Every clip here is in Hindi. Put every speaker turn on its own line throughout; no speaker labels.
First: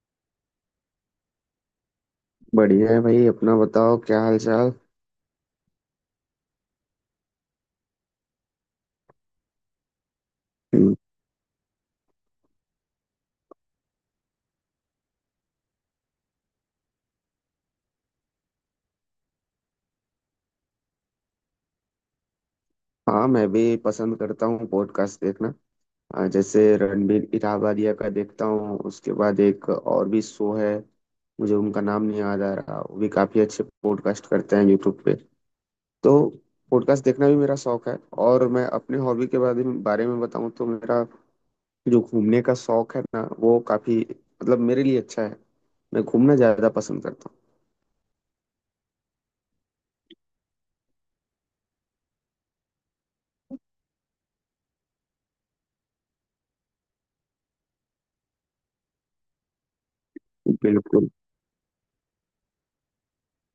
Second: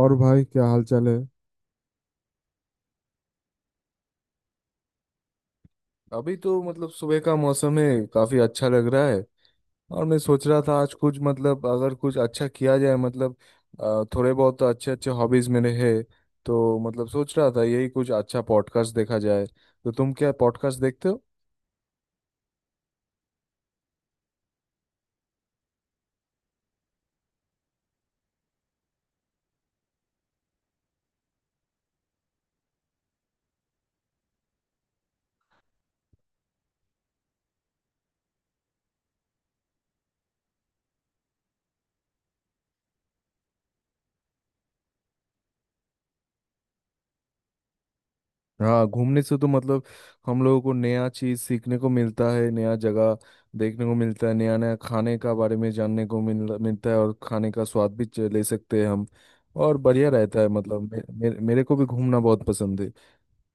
और भाई क्या हाल चाल है।
बढ़िया है भाई। अपना बताओ क्या हाल चाल।
अभी तो मतलब सुबह का मौसम है, काफी अच्छा लग रहा है। और मैं सोच रहा था
हम्म,
आज कुछ मतलब अगर कुछ अच्छा किया जाए मतलब थोड़े बहुत तो अच्छे अच्छे हॉबीज मेरे हैं। तो मतलब सोच रहा था यही कुछ अच्छा पॉडकास्ट देखा जाए। तो तुम क्या पॉडकास्ट देखते हो?
हाँ मैं भी पसंद करता हूँ पॉडकास्ट देखना। जैसे रणबीर इराबादिया का देखता हूँ। उसके बाद एक और भी शो है, मुझे उनका नाम नहीं याद आ रहा। वो भी काफी अच्छे पॉडकास्ट करते हैं यूट्यूब पे। तो पॉडकास्ट देखना भी मेरा शौक है। और मैं अपने हॉबी के बारे में बताऊँ तो मेरा जो घूमने का शौक है ना वो काफी मतलब मेरे लिए अच्छा है। मैं घूमना ज्यादा पसंद करता
हाँ, घूमने से तो मतलब हम लोगों को नया चीज सीखने को मिलता है, नया जगह देखने को मिलता है, नया नया खाने का बारे में जानने को मिलता है और खाने का स्वाद भी ले सकते हैं हम। और बढ़िया रहता है।
हूँ।
मतलब
बिल्कुल।
मेरे को भी घूमना बहुत पसंद है।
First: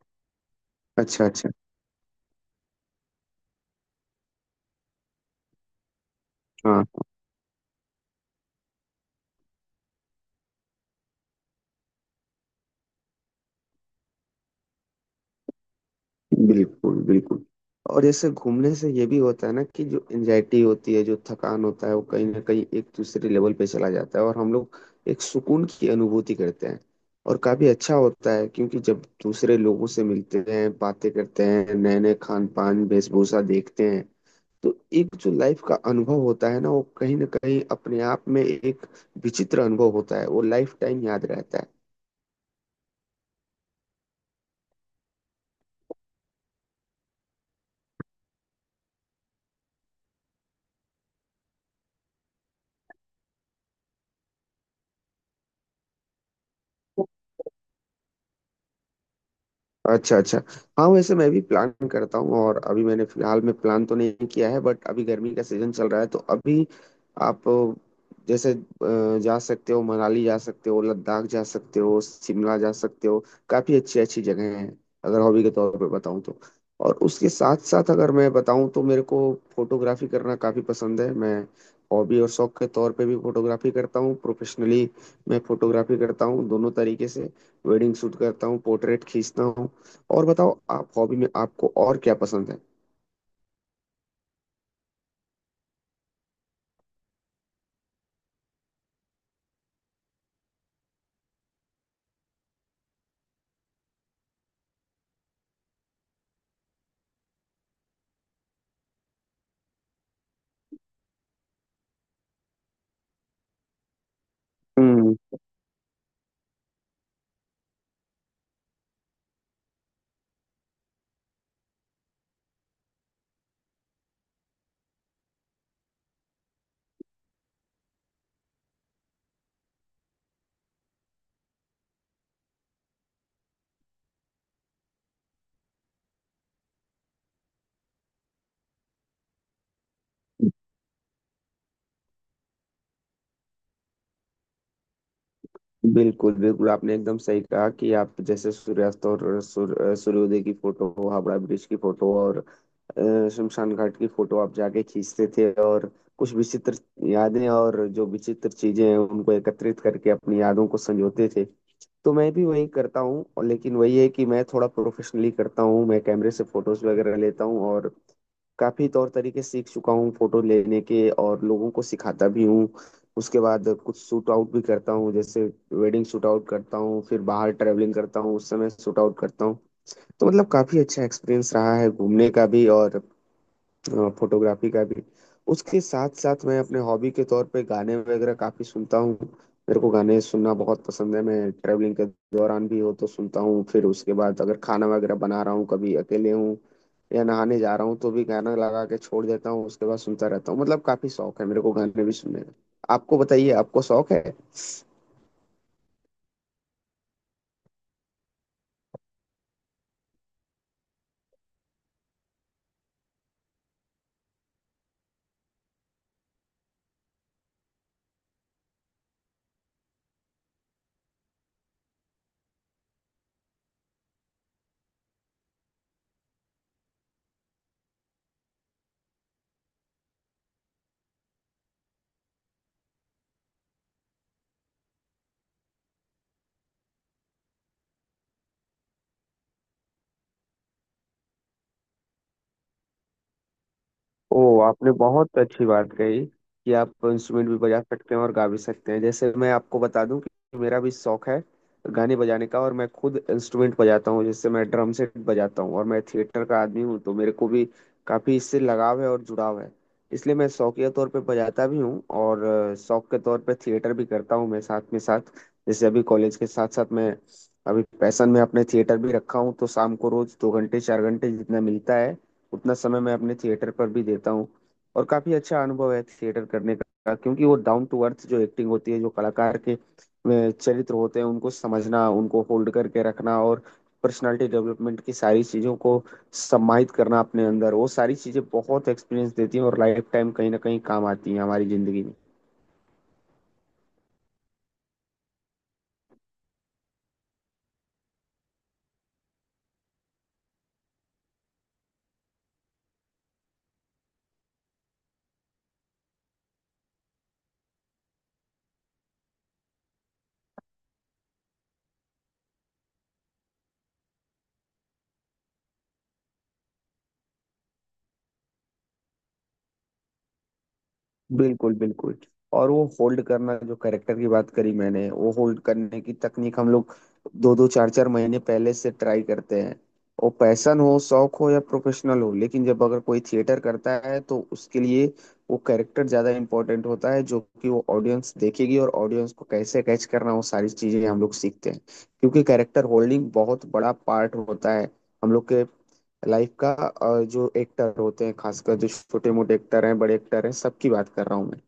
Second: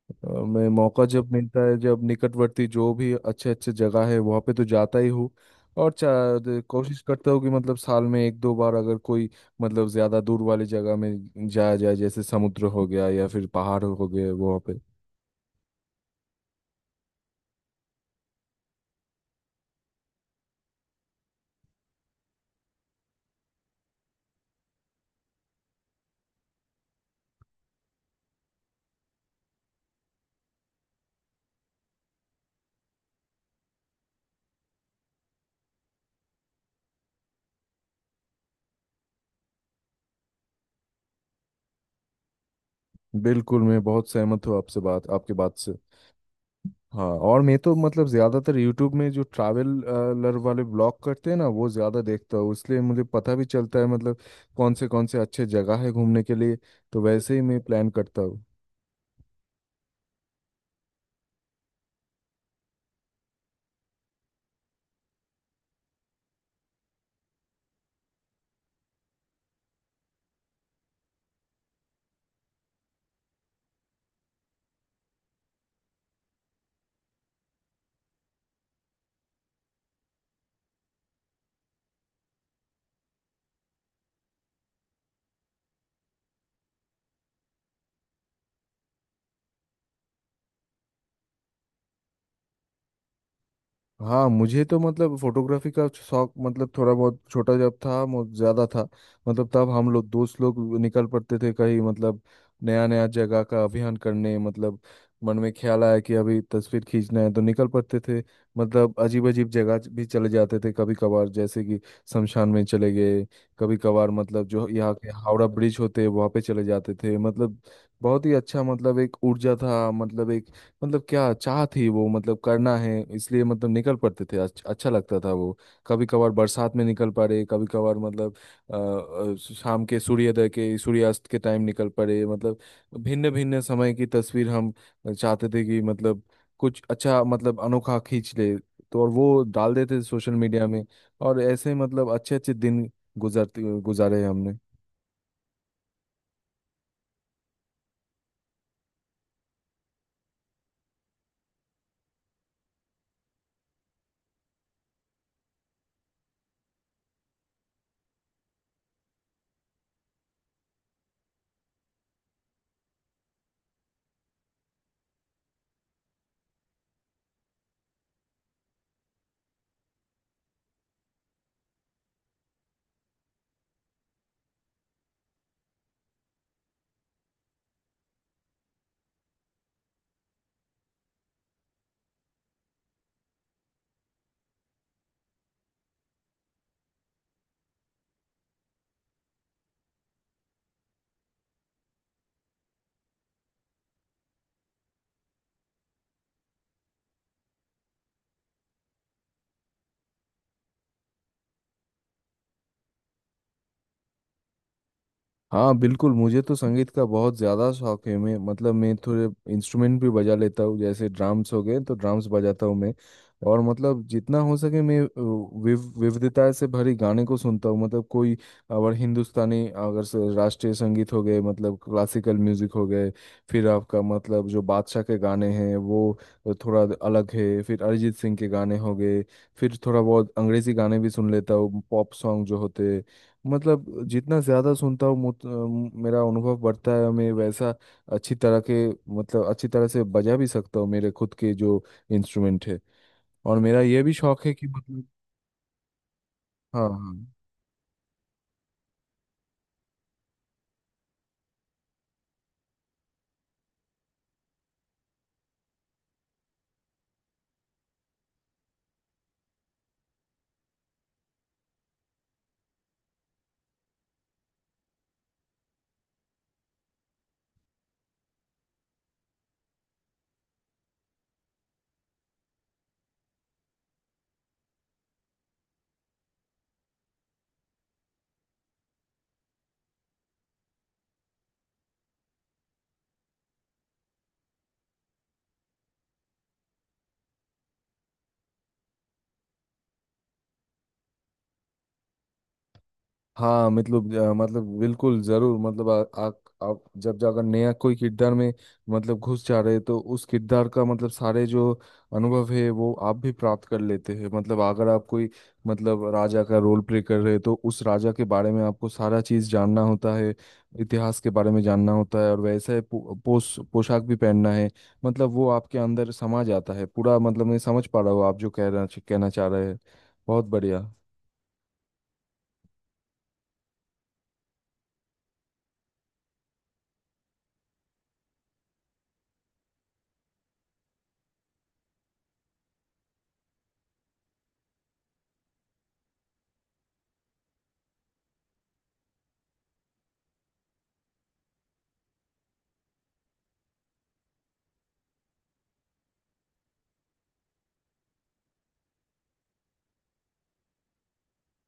मैं मौका
अच्छा
जब
अच्छा।
मिलता है जब निकटवर्ती जो भी अच्छे अच्छे जगह है वहाँ पे तो जाता ही हूँ। और
हाँ,
कोशिश करता हूँ कि मतलब साल में एक दो बार अगर कोई मतलब ज्यादा दूर वाली जगह में जाया जाए, जैसे समुद्र हो गया या फिर पहाड़ हो गए वहाँ पे।
बिल्कुल बिल्कुल। और जैसे घूमने से ये भी होता है ना कि जो एंजाइटी होती है, जो थकान होता है, वो कहीं ना कहीं एक दूसरे लेवल पे चला जाता है और हम लोग एक सुकून की अनुभूति करते हैं। और काफी अच्छा होता है, क्योंकि जब दूसरे लोगों से मिलते हैं, बातें करते हैं, नए नए खान पान वेशभूषा देखते हैं, तो एक जो लाइफ का अनुभव होता है ना वो कहीं ना कहीं अपने आप में एक विचित्र अनुभव होता है। वो लाइफ टाइम याद रहता है।
बिल्कुल, मैं बहुत सहमत हूँ आपसे, बात आपके बात से। हाँ, और मैं तो मतलब ज़्यादातर यूट्यूब में जो ट्रैवलर वाले ब्लॉग करते हैं ना, वो ज़्यादा देखता हूँ। इसलिए मुझे पता भी चलता है मतलब कौन से अच्छे जगह है घूमने के लिए। तो वैसे ही मैं प्लान करता हूँ।
अच्छा अच्छा। हाँ वैसे मैं भी प्लान करता हूँ। और अभी मैंने फिलहाल में प्लान तो नहीं किया है, बट अभी गर्मी का सीजन चल रहा है तो अभी आप जैसे जा सकते हो मनाली, जा सकते हो लद्दाख, जा सकते हो शिमला जा सकते हो। काफी अच्छी अच्छी जगह हैं। अगर हॉबी के तौर पे बताऊँ तो और उसके साथ साथ अगर मैं बताऊँ तो मेरे को फोटोग्राफी करना काफी पसंद है। मैं हॉबी और शौक के तौर पे भी फोटोग्राफी करता हूँ। प्रोफेशनली मैं फोटोग्राफी करता हूँ दोनों तरीके से। वेडिंग शूट करता हूँ, पोर्ट्रेट खींचता हूँ। और बताओ आप, हॉबी में आपको और क्या पसंद है?
हाँ, मुझे तो मतलब फोटोग्राफी का शौक मतलब थोड़ा बहुत छोटा जब था ज्यादा था। मतलब तब हम लोग दोस्त लोग निकल पड़ते थे कहीं मतलब नया नया जगह का अभियान करने मतलब मन में ख्याल आया कि अभी तस्वीर खींचना है तो निकल पड़ते थे। मतलब अजीब अजीब जगह भी चले जाते थे कभी कभार, जैसे कि शमशान में चले गए। कभी कभार मतलब जो यहाँ के
हम्म।
हावड़ा ब्रिज होते हैं वहाँ पे चले जाते थे। मतलब बहुत ही अच्छा, मतलब एक ऊर्जा था, मतलब एक मतलब क्या चाह थी वो मतलब करना है इसलिए मतलब निकल पड़ते थे। अच्छा लगता था वो। कभी कभार बरसात में निकल पड़े। कभी कभार मतलब अ, शाम के सूर्योदय के सूर्यास्त के टाइम निकल पड़े। मतलब भिन्न भिन्न समय की तस्वीर हम चाहते थे कि मतलब कुछ अच्छा मतलब अनोखा खींच ले। तो और वो डाल देते थे सोशल मीडिया में। और ऐसे मतलब अच्छे अच्छे दिन गुजरते गुजारे हमने।
बिल्कुल बिल्कुल, आपने एकदम सही कहा कि आप जैसे सूर्यास्त और सूर्योदय की फोटो, हावड़ा ब्रिज की फोटो और शमशान घाट की फोटो आप जाके खींचते थे और कुछ विचित्र यादें और जो विचित्र चीजें हैं उनको एकत्रित करके अपनी यादों को संजोते थे। तो मैं भी वही करता हूँ। और लेकिन वही है कि मैं थोड़ा प्रोफेशनली करता हूँ। मैं कैमरे से फोटोज वगैरह लेता हूँ और काफी तौर तरीके सीख चुका हूँ फोटो लेने के, और लोगों को सिखाता भी हूँ। उसके बाद कुछ शूट आउट भी करता हूँ, जैसे वेडिंग शूट आउट करता हूँ, फिर बाहर ट्रैवलिंग करता हूँ उस समय शूट आउट करता हूँ। तो मतलब काफी अच्छा एक्सपीरियंस रहा है घूमने का भी और फोटोग्राफी का भी। उसके साथ साथ मैं अपने हॉबी के तौर पे गाने वगैरह काफी सुनता हूँ। मेरे को गाने सुनना बहुत पसंद है। मैं ट्रेवलिंग के दौरान भी हो तो सुनता हूँ, फिर उसके बाद अगर खाना वगैरह बना रहा हूँ, कभी अकेले हूँ या नहाने जा रहा हूँ तो भी गाना लगा के छोड़ देता हूँ, उसके बाद सुनता रहता हूँ। मतलब काफी शौक है मेरे को गाने भी सुनने का। आपको बताइए, आपको शौक है?
हाँ बिल्कुल। मुझे तो संगीत का बहुत ज़्यादा शौक है। मैं थोड़े इंस्ट्रूमेंट भी बजा लेता हूँ, जैसे ड्राम्स हो गए तो ड्राम्स बजाता हूँ मैं। और मतलब जितना हो सके मैं विविधता से भरे गाने को सुनता हूँ। मतलब कोई अगर हिंदुस्तानी अगर राष्ट्रीय संगीत हो गए मतलब क्लासिकल म्यूजिक हो गए, फिर आपका मतलब जो बादशाह के गाने हैं वो थोड़ा अलग है, फिर अरिजीत सिंह के गाने हो गए, फिर थोड़ा बहुत अंग्रेजी गाने भी सुन लेता हूँ, पॉप सॉन्ग जो होते हैं। मतलब जितना ज़्यादा सुनता हूँ मेरा अनुभव बढ़ता है। मैं वैसा अच्छी तरह के मतलब अच्छी तरह से बजा भी सकता हूँ मेरे खुद के जो इंस्ट्रूमेंट है। और मेरा ये भी शौक है
ओ
कि
आपने
मतलब।
बहुत अच्छी बात कही कि
हाँ
आप
हाँ
इंस्ट्रूमेंट भी बजा सकते हैं और गा भी सकते हैं। जैसे मैं आपको बता दूं कि मेरा भी शौक है गाने बजाने का, और मैं खुद इंस्ट्रूमेंट बजाता हूँ। जैसे मैं ड्रम सेट बजाता हूँ। और मैं थिएटर का आदमी हूँ तो मेरे को भी काफी इससे लगाव है और जुड़ाव है। इसलिए मैं शौकिया तौर पे बजाता भी हूँ और शौक के तौर पे थिएटर भी करता हूँ। मैं साथ में साथ जैसे अभी कॉलेज के साथ साथ मैं अभी पैशन में अपने थिएटर भी रखा हूँ। तो शाम को रोज दो घंटे चार घंटे जितना मिलता है उतना समय मैं अपने थिएटर पर भी देता हूँ। और काफी अच्छा अनुभव है थिएटर करने का, क्योंकि वो डाउन टू अर्थ जो एक्टिंग होती है, जो कलाकार के चरित्र होते हैं उनको समझना, उनको होल्ड करके रखना और पर्सनालिटी डेवलपमेंट की सारी चीजों को सम्मानित करना अपने अंदर, वो सारी चीजें बहुत एक्सपीरियंस देती हैं और लाइफ टाइम कहीं ना कहीं काम आती हैं हमारी जिंदगी में।
हाँ। मतलब मतलब बिल्कुल जरूर। मतलब आ, आ, आप जब जाकर नया कोई किरदार में मतलब घुस जा रहे हैं, तो उस किरदार का मतलब सारे जो अनुभव है वो आप भी प्राप्त कर लेते हैं। मतलब अगर आप कोई मतलब राजा का रोल प्ले कर रहे हैं तो उस राजा के बारे में आपको सारा चीज जानना होता है। इतिहास के बारे में जानना होता है और वैसे पोश पोशाक भी पहनना है। मतलब वो आपके अंदर समा जाता है पूरा। मतलब मैं समझ पा रहा हूँ आप जो कह रहा कहना चाह रहे हैं। बहुत बढ़िया।
बिल्कुल बिल्कुल। और वो होल्ड करना, जो कैरेक्टर की बात करी मैंने, वो होल्ड करने की तकनीक हम लोग दो दो चार चार महीने पहले से ट्राई करते हैं। वो पैशन हो, शौक हो या प्रोफेशनल हो, लेकिन जब अगर कोई थिएटर करता है तो उसके लिए वो कैरेक्टर ज्यादा इंपॉर्टेंट होता है, जो कि वो ऑडियंस देखेगी। और ऑडियंस को कैसे कैच करना, वो सारी चीजें हम लोग सीखते हैं। क्योंकि कैरेक्टर होल्डिंग बहुत बड़ा पार्ट होता है हम लोग के लाइफ का। और जो एक्टर होते हैं, खासकर जो छोटे मोटे एक्टर हैं, बड़े एक्टर हैं, सबकी बात कर रहा हूँ मैं।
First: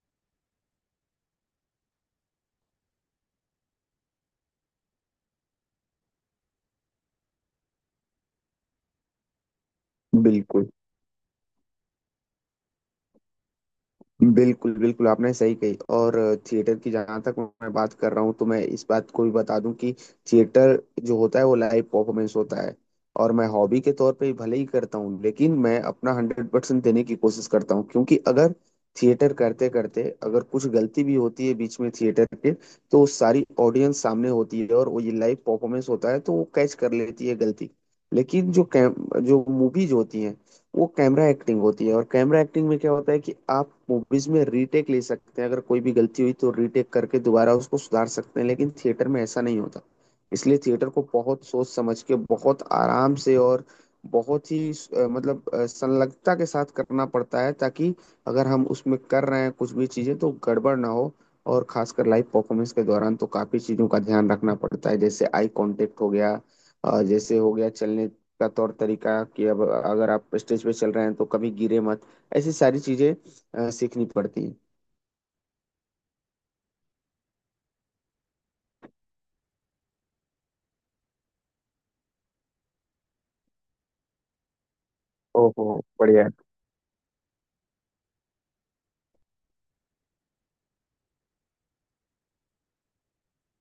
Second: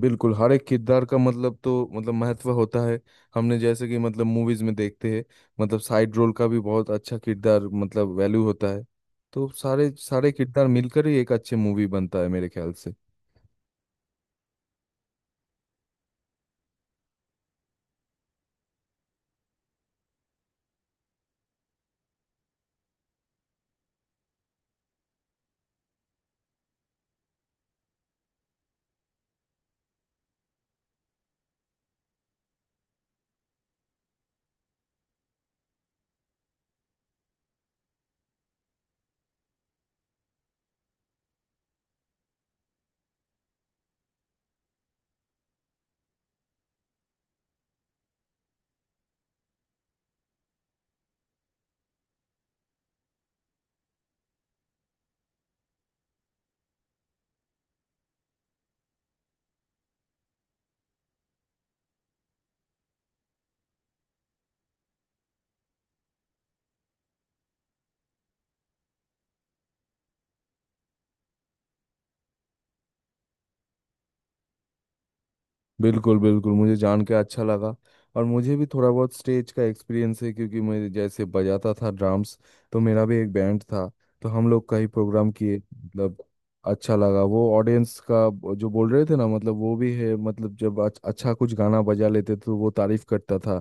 बिल्कुल, हर एक किरदार का मतलब तो मतलब महत्व होता है। हमने जैसे कि मतलब मूवीज में देखते हैं मतलब साइड रोल का भी बहुत अच्छा किरदार मतलब वैल्यू होता है। तो सारे सारे किरदार
बिल्कुल
मिलकर ही एक अच्छे मूवी बनता है मेरे ख्याल से।
बिल्कुल बिल्कुल, आपने सही कही। और थिएटर की जहाँ तक मैं बात कर रहा हूँ, तो मैं इस बात को भी बता दूं कि थिएटर जो होता है वो लाइव परफॉर्मेंस होता है। और मैं हॉबी के तौर पे भले ही करता हूँ लेकिन मैं अपना हंड्रेड परसेंट देने की कोशिश करता हूँ। क्योंकि अगर थिएटर करते करते अगर कुछ गलती भी होती है बीच में थिएटर के, तो वो सारी ऑडियंस सामने होती है, और वो ये लाइव परफॉर्मेंस होता है तो वो कैच कर लेती है गलती। लेकिन जो कैम, जो मूवीज होती हैं, वो कैमरा एक्टिंग होती है। और कैमरा एक्टिंग में क्या होता है कि आप मूवीज में रीटेक ले सकते हैं। अगर कोई भी गलती हुई तो रीटेक करके दोबारा उसको सुधार सकते हैं। लेकिन थिएटर में ऐसा नहीं होता। इसलिए थिएटर को बहुत सोच समझ के, बहुत आराम से और बहुत ही मतलब संलग्नता के साथ करना पड़ता है, ताकि अगर हम उसमें कर रहे हैं कुछ भी चीजें तो गड़बड़ ना हो। और खासकर लाइव परफॉर्मेंस के दौरान तो काफी चीजों का ध्यान रखना पड़ता है, जैसे आई कांटेक्ट हो गया, जैसे हो गया चलने का तौर तरीका कि अब अगर आप स्टेज पे चल रहे हैं तो कभी गिरे मत। ऐसी सारी चीजें सीखनी पड़ती हैं।
बिल्कुल बिल्कुल, मुझे जान के अच्छा लगा। और मुझे भी थोड़ा बहुत स्टेज का एक्सपीरियंस है, क्योंकि मैं जैसे बजाता था ड्राम्स, तो मेरा भी एक बैंड था। तो हम लोग कई प्रोग्राम किए
ओहो,
मतलब
बढ़िया।
अच्छा लगा वो ऑडियंस का जो बोल रहे थे ना मतलब वो भी है। मतलब जब अच्छा कुछ गाना बजा लेते तो वो तारीफ करता था।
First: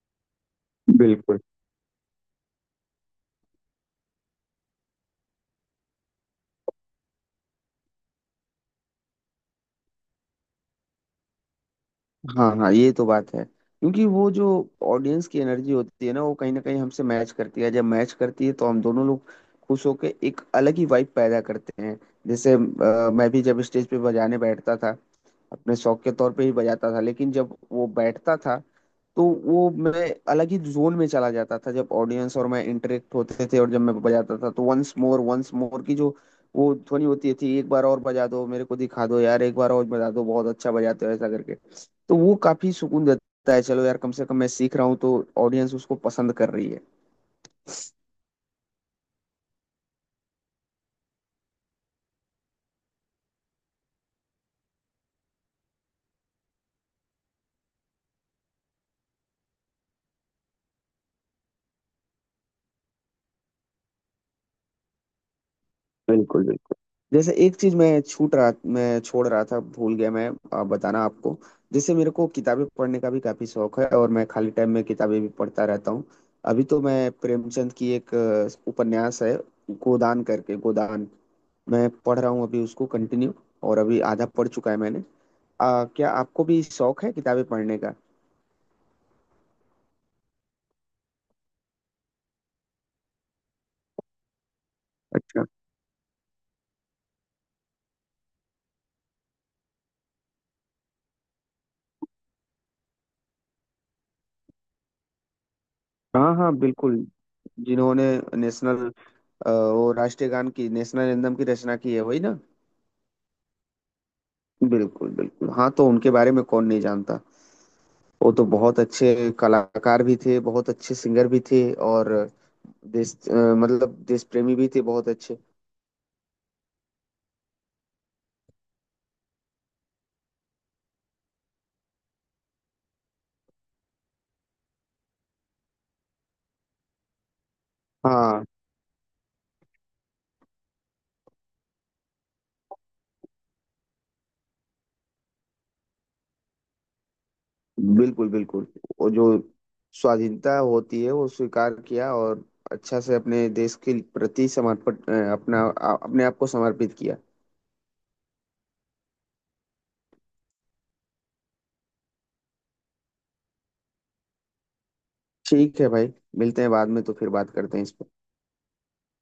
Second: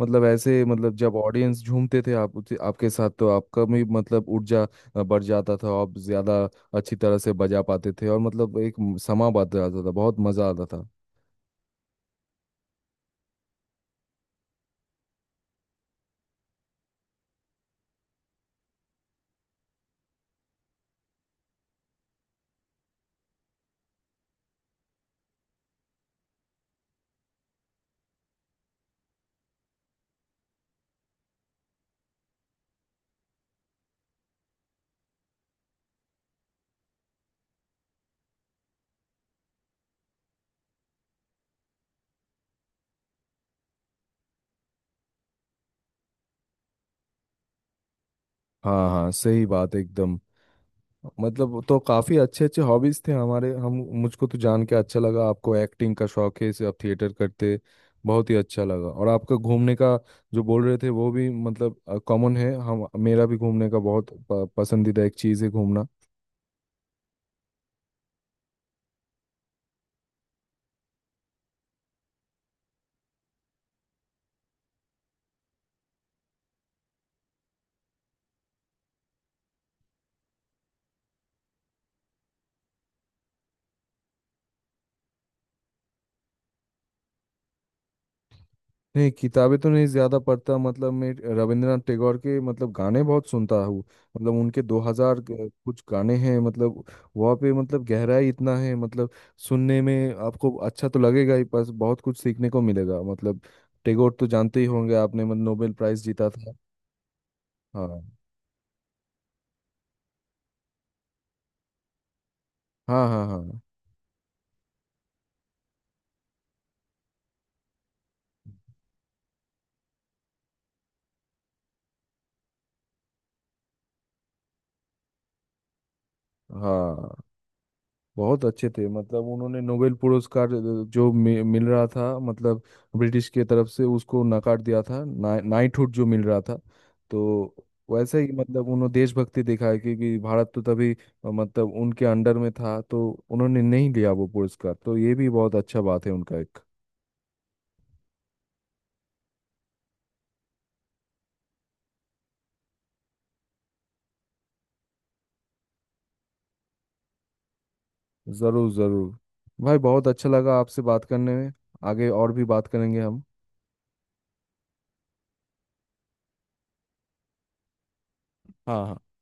मतलब ऐसे मतलब जब
बिल्कुल।
ऑडियंस झूमते थे आप आपके साथ तो आपका भी मतलब ऊर्जा बढ़ जाता था। आप ज्यादा अच्छी तरह से बजा पाते थे। और मतलब एक समा बात जाता था, बहुत मजा आता था।
हाँ हाँ, ये तो बात है, क्योंकि वो जो ऑडियंस की एनर्जी होती है ना वो कहीं ना कहीं हमसे मैच करती है। जब मैच करती है तो हम दोनों लोग खुश होके एक अलग ही वाइब पैदा करते हैं। जैसे मैं भी जब स्टेज पे बजाने बैठता था, अपने शौक के तौर पे ही बजाता था, लेकिन जब वो बैठता था तो वो मैं अलग ही जोन में चला जाता था। जब ऑडियंस और मैं इंटरेक्ट होते थे और जब मैं बजाता था तो वंस मोर की जो वो ध्वनि होती थी, एक बार और बजा दो, मेरे को दिखा दो यार, एक बार और बजा दो, बहुत अच्छा बजाते हो, ऐसा करके, तो वो काफी सुकून देता है चलो यार, कम से कम मैं सीख रहा हूँ तो ऑडियंस उसको पसंद कर रही है।
हाँ हाँ, सही बात एकदम। मतलब तो काफ़ी अच्छे अच्छे हॉबीज़ थे हमारे हम। मुझको तो जान के अच्छा लगा आपको एक्टिंग का शौक है, इसे आप थिएटर करते। बहुत ही अच्छा लगा। और आपका घूमने का जो बोल रहे थे वो भी मतलब कॉमन है। हम मेरा भी घूमने का बहुत पसंदीदा एक चीज़ है घूमना।
बिल्कुल बिल्कुल। जैसे एक चीज मैं छूट रहा, मैं छोड़ रहा था, भूल गया मैं बताना आपको। जैसे मेरे को किताबें पढ़ने का भी काफी शौक है, और मैं खाली टाइम में किताबें भी पढ़ता रहता हूँ। अभी तो मैं प्रेमचंद की एक उपन्यास है गोदान करके, गोदान मैं पढ़ रहा हूँ अभी उसको कंटिन्यू। और अभी आधा पढ़ चुका है मैंने। क्या आपको भी शौक है किताबें पढ़ने का?
नहीं, किताबें तो नहीं ज़्यादा पढ़ता। मतलब मैं रविंद्रनाथ टैगोर के मतलब गाने बहुत सुनता हूँ। मतलब उनके 2000
अच्छा।
कुछ गाने हैं मतलब वहाँ पे मतलब गहराई इतना है मतलब। सुनने में आपको अच्छा तो लगेगा ही पर बहुत कुछ सीखने को मिलेगा। मतलब टैगोर तो जानते ही होंगे आपने, मतलब नोबेल प्राइज जीता
हाँ हाँ,
था।
बिल्कुल।
हाँ
जिन्होंने नेशनल, वो राष्ट्रीय गान की, नेशनल एंथम की रचना की है, वही ना?
हाँ हाँ। हाँ
बिल्कुल बिल्कुल, हाँ, तो उनके बारे में कौन नहीं जानता। वो तो बहुत अच्छे कलाकार भी थे, बहुत अच्छे सिंगर भी थे। और देश मतलब देश प्रेमी भी थे बहुत अच्छे।
हाँ, बहुत अच्छे थे। मतलब उन्होंने नोबेल पुरस्कार जो मिल रहा था मतलब ब्रिटिश के तरफ से, उसको नकार दिया था ना, नाइटहुड जो मिल रहा था। तो वैसे ही
हाँ।
मतलब उन्होंने देशभक्ति दिखाई, क्योंकि भारत तो तभी मतलब उनके अंडर में था तो उन्होंने नहीं लिया वो पुरस्कार। तो ये भी बहुत अच्छा बात है उनका एक।
बिल्कुल बिल्कुल। वो जो स्वाधीनता होती है वो स्वीकार किया, और अच्छा से अपने देश के प्रति समर्पण अपना अपने आप को समर्पित किया।
जरूर जरूर। भाई बहुत अच्छा लगा आपसे बात करने में। आगे और भी बात करेंगे हम।
ठीक है भाई, मिलते हैं बाद में, तो फिर बात करते हैं इस पर।
हाँ हाँ।